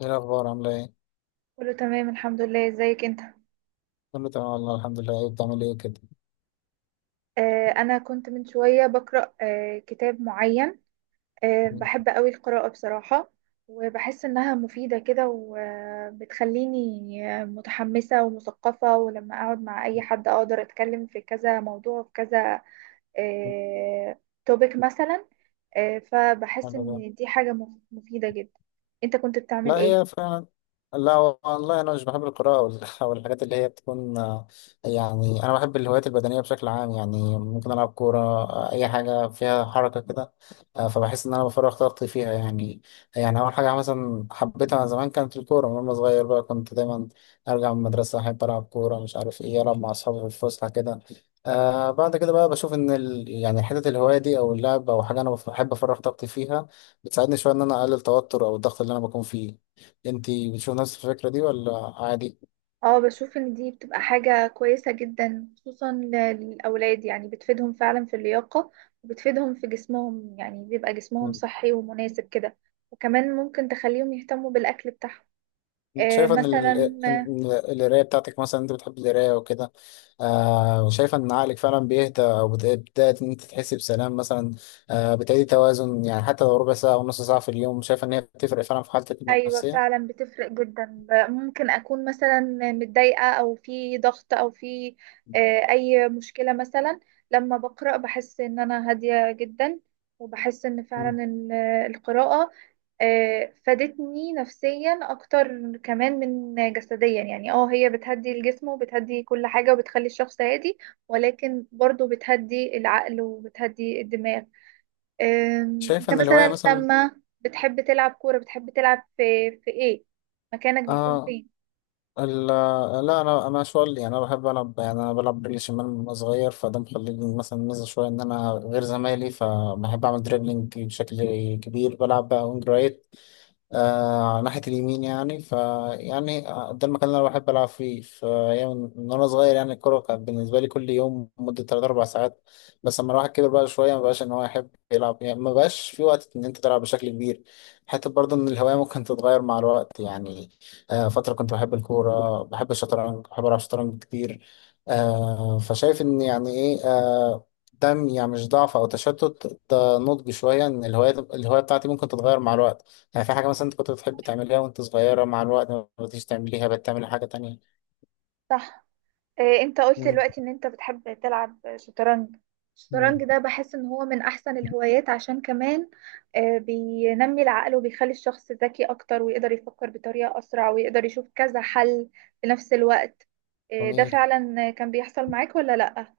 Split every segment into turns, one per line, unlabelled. ايه الاخبار؟ عامله ايه؟
كله تمام، الحمد لله. ازيك انت؟
كله تمام والله، الحمد لله. ايه بتعمل ايه كده؟
انا كنت من شوية بقرأ كتاب معين.
مم.
بحب قوي القراءة بصراحة. وبحس انها مفيدة كده وبتخليني متحمسة ومثقفة، ولما اقعد مع اي حد اقدر اتكلم في كذا موضوع، في كذا آه توبيك مثلا. فبحس
حلو ده.
ان دي حاجة مفيدة جدا. انت كنت بتعمل
لا،
ايه؟
هي فعلا. لا والله، انا مش بحب القراءه او الحاجات اللي هي بتكون، يعني انا بحب الهوايات البدنيه بشكل عام. يعني ممكن العب كوره، اي حاجه فيها حركه كده. فبحس ان انا بفرغ طاقتي فيها، يعني. يعني اول حاجه مثلا حبيتها زمان كانت الكوره، من وانا صغير بقى كنت دايما ارجع من المدرسه، احب العب كوره مش عارف ايه، العب مع اصحابي في الفسحه كده. بعد كده بقى بشوف ان ال... يعني حته الهوايه دي او اللعب او حاجه، انا بحب افرغ طاقتي فيها، بتساعدني شويه ان انا اقلل التوتر او الضغط اللي انا بكون فيه. انت بتشوف نفس الفكرة دي ولا عادي؟
اه، بشوف ان دي بتبقى حاجة كويسة جدا، خصوصا للأولاد، يعني بتفيدهم فعلا في اللياقة وبتفيدهم في جسمهم، يعني بيبقى جسمهم
مم.
صحي ومناسب كده. وكمان ممكن تخليهم يهتموا بالأكل بتاعهم
انت شايفة ان
مثلا.
ان القراية بتاعتك، مثلا انت بتحب القراية وكده، وشايفة ان عقلك فعلا بيهدى او بتبدأ ان انت تحس بسلام مثلا، بتعيدي توازن. يعني حتى لو ربع ساعة او نص ساعة في اليوم، شايفة ان هي بتفرق فعلا في حالتك
ايوه،
النفسية؟
فعلا بتفرق جدا. ممكن اكون مثلا متضايقه او في ضغط او في اي مشكله مثلا. لما بقرا بحس ان انا هاديه جدا، وبحس ان
مم.
فعلا القراءه فادتني نفسيا اكتر كمان من جسديا. يعني هي بتهدي الجسم وبتهدي كل حاجه وبتخلي الشخص هادي، ولكن برضو بتهدي العقل وبتهدي الدماغ. انت
شايفة ان الهواية
مثلا
مثلا.
لما بتحب تلعب كورة، بتحب تلعب في ايه؟ مكانك بيكون
اه
فين؟
ال- لا، انا شوال. يعني انا بحب العب، يعني انا بلعب رجلي شمال من وأنا صغير، فده مخليني مثلا ميزه شويه ان انا غير زمايلي، فبحب اعمل دريبلينج بشكل كبير، بلعب بقى وينج رايت، على ناحية اليمين. يعني ف يعني آه، ده المكان اللي أنا بحب ألعب فيه، فأيام من وأنا صغير، يعني الكورة كانت بالنسبة لي كل يوم مدة 3 أو 4 ساعات. بس لما الواحد كبر بقى شوية، مبقاش إن هو يحب يلعب، يعني مبقاش في وقت إن أنت تلعب بشكل كبير. حتى برضه إن الهواية ممكن تتغير مع الوقت، يعني فترة كنت بحب الكورة، بحب الشطرنج، بحب ألعب شطرنج كتير. آه فشايف إن يعني إيه آه ده يعني مش ضعف أو تشتت، ده نضج شوية، إن الهواية بتاعتي ممكن تتغير مع الوقت. يعني في حاجة مثلا أنت كنت بتحب تعمليها وأنت صغيرة، مع الوقت ما بقيتيش تعمليها، بقت تعملي حاجة تانية.
صح. إيه انت قلت
مم.
دلوقتي ان انت بتحب تلعب شطرنج؟
مم.
الشطرنج ده بحس ان هو من احسن الهوايات، عشان كمان بينمي العقل وبيخلي الشخص ذكي اكتر، ويقدر يفكر بطريقة اسرع، ويقدر يشوف كذا حل في نفس الوقت. ده
جميل.
فعلا كان بيحصل معاك ولا لا؟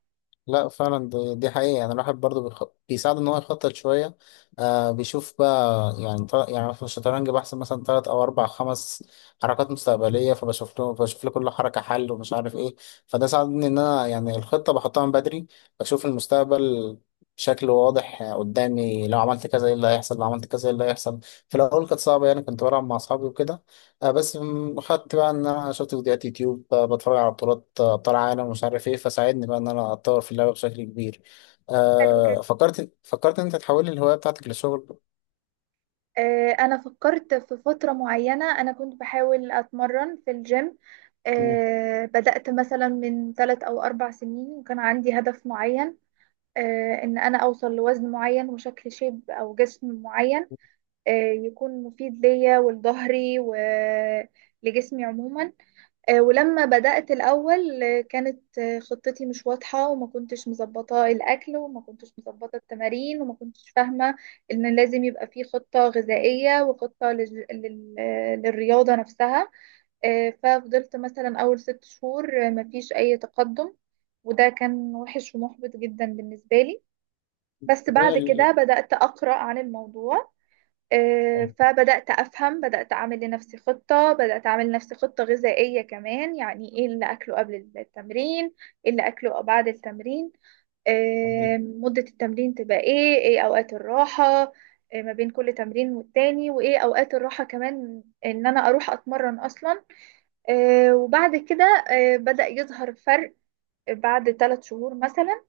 لا فعلا، دي حقيقة. يعني الواحد برضه بيساعد إن هو يخطط شوية. بيشوف بقى، يعني في الشطرنج بحسب مثلا 3 أو 4 أو 5 حركات مستقبلية، فبشوف له بشوف لكل حركة حل ومش عارف إيه. فده ساعدني إن أنا يعني الخطة بحطها من بدري، بشوف المستقبل بشكل واضح قدامي، لو عملت كذا إيه اللي هيحصل، لو عملت كذا إيه اللي هيحصل. في الأول كانت صعبة، يعني كنت بلعب مع أصحابي وكده. بس خدت بقى ان انا شفت فيديوهات يوتيوب، بتفرج على بطولات، ابطال عالم ومش عارف ايه، فساعدني بقى ان انا اتطور في اللعبه بشكل كبير.
حلو
آه
جدا.
فكرت فكرت ان انت تحول الهوايه بتاعتك لشغل.
انا فكرت في فترة معينة انا كنت بحاول اتمرن في الجيم.
مم.
بدأت مثلا من 3 أو 4 سنين، وكان عندي هدف معين، ان انا اوصل لوزن معين وشكل شيب او جسم معين، يكون مفيد ليا ولظهري ولجسمي عموما. ولما بدأت الأول، كانت خطتي مش واضحة، وما كنتش مظبطة الأكل وما كنتش مظبطة التمارين، وما كنتش فاهمة إن لازم يبقى في خطة غذائية وخطة لل... لل... آه، للرياضة نفسها. ففضلت مثلا أول 6 شهور مفيش أي تقدم، وده كان وحش ومحبط جدا بالنسبة لي. بس
طبيعي
بعد كده
ال-
بدأت أقرأ عن الموضوع،
ال-
فبدأت أفهم. بدأت أعمل لنفسي خطة غذائية كمان، يعني إيه اللي أكله قبل التمرين، إيه اللي أكله بعد التمرين.
يعني
مدة التمرين تبقى إيه، إيه أوقات الراحة ما بين كل تمرين والتاني، وإيه أوقات الراحة كمان إن أنا أروح أتمرن أصلا. وبعد كده بدأ يظهر فرق بعد 3 شهور مثلا.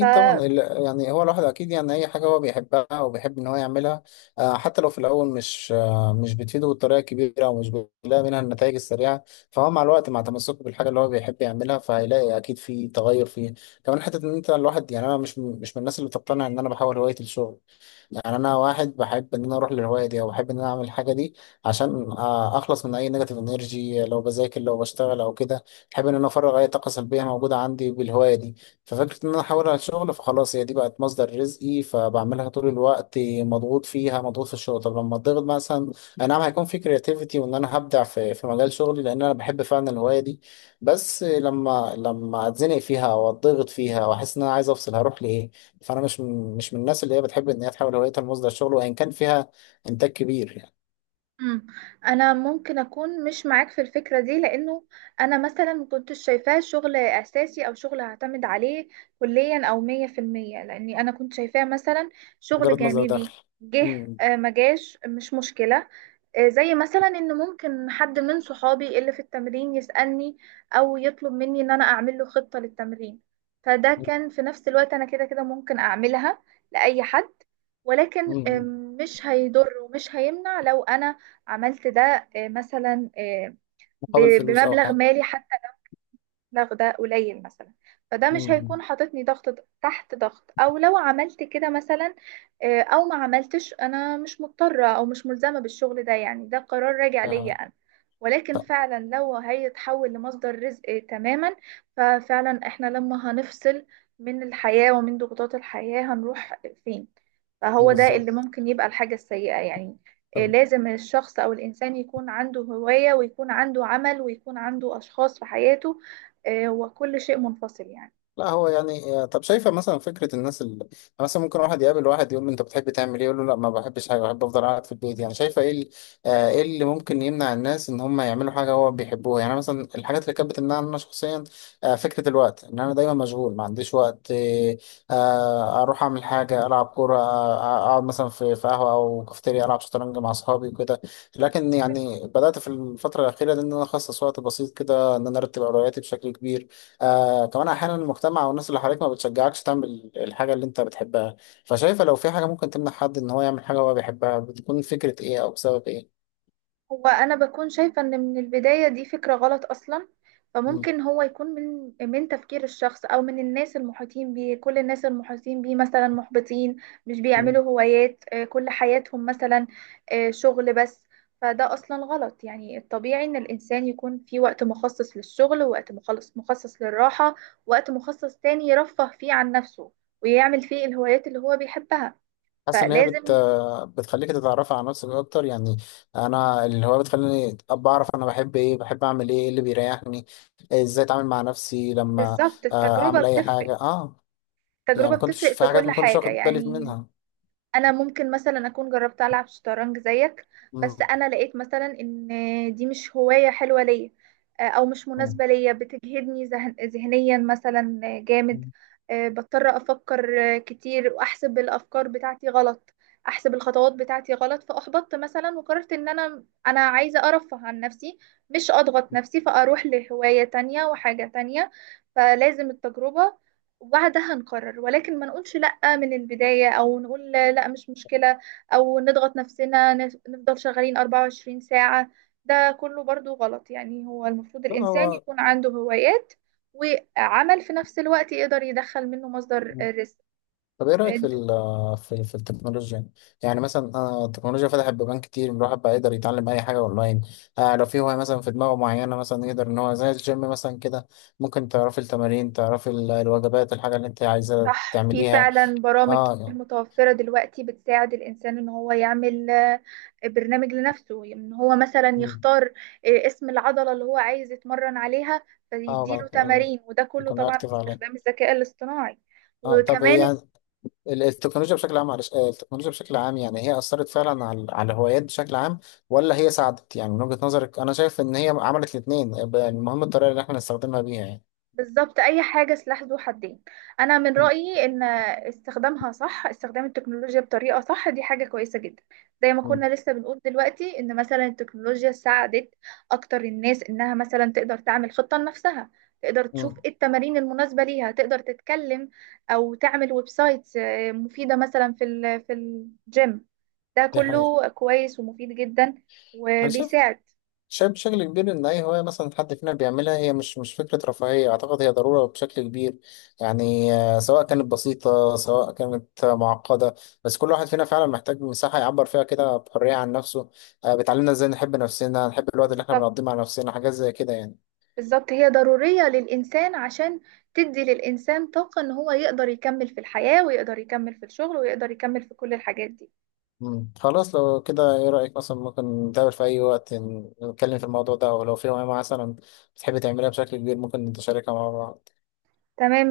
ف
طبعا ال- يعني هو الواحد اكيد، يعني اي حاجه هو بيحبها او بيحب ان هو يعملها، حتى لو في الاول مش بتفيده بالطريقه الكبيره او مش بيلاقي منها النتائج السريعه، فهو مع الوقت، مع تمسكه بالحاجه اللي هو بيحب يعملها، فهيلاقي اكيد في تغير فيه. كمان حته ان انت الواحد، يعني انا مش من الناس اللي بتقتنع ان انا بحول هوايتي للشغل. يعني انا واحد بحب ان انا اروح للهوايه دي او بحب ان انا اعمل الحاجه دي عشان، اخلص من اي نيجاتيف انرجي لو بذاكر، لو بشتغل او كده. بحب ان انا افرغ اي طاقه سلبيه موجوده عندي بالهوايه دي. ففكره ان انا احول على الشغل، فخلاص هي دي بقت مصدر رزقي، فبعملها طول الوقت مضغوط فيها، مضغوط في الشغل. طب لما اتضغط مثلا، اي نعم هيكون في كرياتيفيتي، وان انا هبدع في مجال شغلي لان انا بحب فعلا الهوايه دي، بس لما اتزنق فيها او اتضغط فيها واحس ان انا عايز افصل، هروح لايه؟ فانا مش من الناس اللي هي بتحب ان هي تحاول هوايتها لمصدر شغل، وان كان فيها انتاج كبير، يعني
مم. انا ممكن اكون مش معاك في الفكره دي، لانه انا مثلا ما كنتش شايفاه شغل اساسي او شغل هعتمد عليه كليا او 100%، لاني انا كنت شايفاه مثلا شغل
مجرد مصدر
جانبي.
دخل.
جه
مم.
ما جاش، مش مشكله. زي مثلا ان ممكن حد من صحابي اللي في التمرين يسالني او يطلب مني ان انا اعمل له خطه للتمرين، فده كان في نفس الوقت انا كده كده ممكن اعملها لاي حد. ولكن
مم.
مش هيضر ومش هيمنع لو انا عملت ده، مثلا،
مقابل فلوس او
بمبلغ
حاجه.
مالي حتى، ده قليل مثلا. فده مش
مم.
هيكون حاططني ضغط تحت ضغط، او لو عملت كده مثلا او ما عملتش، انا مش مضطرة او مش ملزمة بالشغل ده، يعني ده قرار راجع ليا
ف-
انا. ولكن
ف-
فعلا لو هيتحول لمصدر رزق تماما، ففعلا احنا لما هنفصل من الحياة ومن ضغوطات الحياة هنروح فين؟ فهو ده اللي
بالظبط.
ممكن يبقى الحاجة السيئة يعني. لازم الشخص او الانسان يكون عنده هواية، ويكون عنده عمل، ويكون عنده اشخاص في حياته، وكل شيء منفصل يعني.
لا هو، يعني، طب شايفه مثلا فكره الناس اللي مثلا ممكن واحد يقابل واحد يقول له انت بتحب تعمل ايه، يقول له لا ما بحبش حاجه، بحب افضل قاعد في البيت، يعني شايفه ايه ايه اللي ممكن يمنع الناس ان هم يعملوا حاجه هو بيحبوها؟ يعني مثلا الحاجات اللي كانت بتمنعني انا شخصيا، فكره الوقت، ان انا دايما مشغول ما عنديش وقت، اروح اعمل حاجه، العب كوره، اقعد مثلا في في قهوه او كافيتيريا، العب شطرنج مع اصحابي وكده. لكن يعني بدات في الفتره الاخيره دي ان انا اخصص وقت بسيط كده ان انا ارتب اولوياتي بشكل كبير. كمان احيانا المجتمع والناس اللي حواليك ما بتشجعكش تعمل الحاجه اللي انت بتحبها. فشايفه لو في حاجه ممكن تمنع حد ان هو يعمل حاجه هو بيحبها، بتكون فكره ايه او بسبب ايه؟
هو انا بكون شايفة ان من البداية دي فكرة غلط اصلا.
مم.
فممكن هو يكون من تفكير الشخص، او من الناس المحيطين بيه، كل الناس المحيطين بيه مثلا محبطين، مش
مم.
بيعملوا هوايات، كل حياتهم مثلا شغل بس. فده اصلا غلط. يعني الطبيعي ان الانسان يكون في وقت مخصص للشغل، ووقت مخصص للراحة، وقت مخصص تاني يرفه فيه عن نفسه ويعمل فيه الهوايات اللي هو بيحبها.
حاسس ان هي
فلازم.
بتخليك تتعرف على نفسك اكتر، يعني انا اللي هو بتخليني ابقى اعرف انا بحب ايه، بحب اعمل ايه، إيه اللي بيريحني، ازاي اتعامل مع نفسي لما
بالظبط،
اعمل اي حاجه، يعني
التجربة
ما كنتش
بتفرق
في
في
حاجات
كل
ما كنتش
حاجة
واخد بالي
يعني.
منها.
أنا ممكن مثلا أكون جربت ألعب شطرنج زيك، بس
مم.
أنا لقيت مثلا إن دي مش هواية حلوة ليا، أو مش
مم.
مناسبة ليا، بتجهدني ذهنيا مثلا جامد.
مم.
بضطر أفكر كتير، وأحسب الأفكار بتاعتي غلط، أحسب الخطوات بتاعتي غلط، فأحبطت مثلا وقررت إن أنا عايزة أرفه عن نفسي، مش أضغط نفسي. فأروح لهواية تانية وحاجة تانية، فلازم التجربة، وبعدها نقرر. ولكن ما نقولش لأ من البداية، أو نقول لأ مش مشكلة، أو نضغط نفسنا نفضل شغالين 24 ساعة. ده كله برضو غلط. يعني هو المفروض الإنسان
هو
يكون عنده هوايات وعمل في نفس الوقت يقدر يدخل منه مصدر الرزق.
طب ايه رايك في في التكنولوجيا، يعني؟ يعني مثلا، التكنولوجيا فتحت بيبان كتير، الواحد بقى يقدر يتعلم اي حاجه اونلاين. لو في هوايه مثلا في دماغه معينه، مثلا يقدر ان هو زي الجيم مثلا كده، ممكن تعرفي التمارين، تعرفي الوجبات، الحاجه اللي انت عايزه
صح، في
تعمليها.
فعلا برامج
اه
كتير
يعني-
متوفرة دلوقتي بتساعد الإنسان إن هو يعمل برنامج لنفسه، إن هو مثلا
مم.
يختار اسم العضلة اللي هو عايز يتمرن عليها،
اه
فيديله
بعد-
تمارين. وده كله
يكون
طبعا
اكتف عليه.
باستخدام الذكاء الاصطناعي.
اه طب
وكمان
يعني التكنولوجيا بشكل عام، على، التكنولوجيا بشكل عام يعني هي أثرت فعلا على الهوايات بشكل عام، ولا هي ساعدت؟ يعني من وجهة نظرك أنا شايف إن هي عملت الاتنين، المهم الطريقة اللي إحنا نستخدمها بيها، يعني.
بالظبط، اي حاجه سلاح ذو حدين. انا من رايي ان استخدامها صح، استخدام التكنولوجيا بطريقه صح، دي حاجه كويسه جدا. زي ما
مم.
كنا لسه بنقول دلوقتي ان مثلا التكنولوجيا ساعدت اكتر الناس انها مثلا تقدر تعمل خطه لنفسها، تقدر تشوف
مم.
ايه التمارين المناسبه ليها، تقدر تتكلم او تعمل ويب سايت مفيده مثلا في الجيم. ده
دي حقيقة.
كله كويس ومفيد جدا
أنا شايف،
وبيساعد.
شايف بشكل كبير إن أي هواية مثلا حد فينا بيعملها هي مش فكرة رفاهية، أعتقد هي ضرورة بشكل كبير. يعني، سواء كانت بسيطة، سواء كانت، معقدة، بس كل واحد فينا فعلا محتاج مساحة يعبر فيها كده بحرية عن نفسه، بتعلمنا إزاي نحب نفسنا، نحب الوقت اللي إحنا
بالظبط.
بنقضيه مع نفسنا، حاجات زي كده، يعني.
بالظبط، هي ضرورية للإنسان، عشان تدي للإنسان طاقة إن هو يقدر يكمل في الحياة، ويقدر يكمل في الشغل، ويقدر يكمل في كل الحاجات دي.
مم. خلاص، لو كده إيه رأيك مثلا ممكن نتقابل في أي وقت، نتكلم في الموضوع ده، أو لو في هواية مثلا بتحب تعملها بشكل كبير، ممكن نتشاركها مع بعض.
تمام.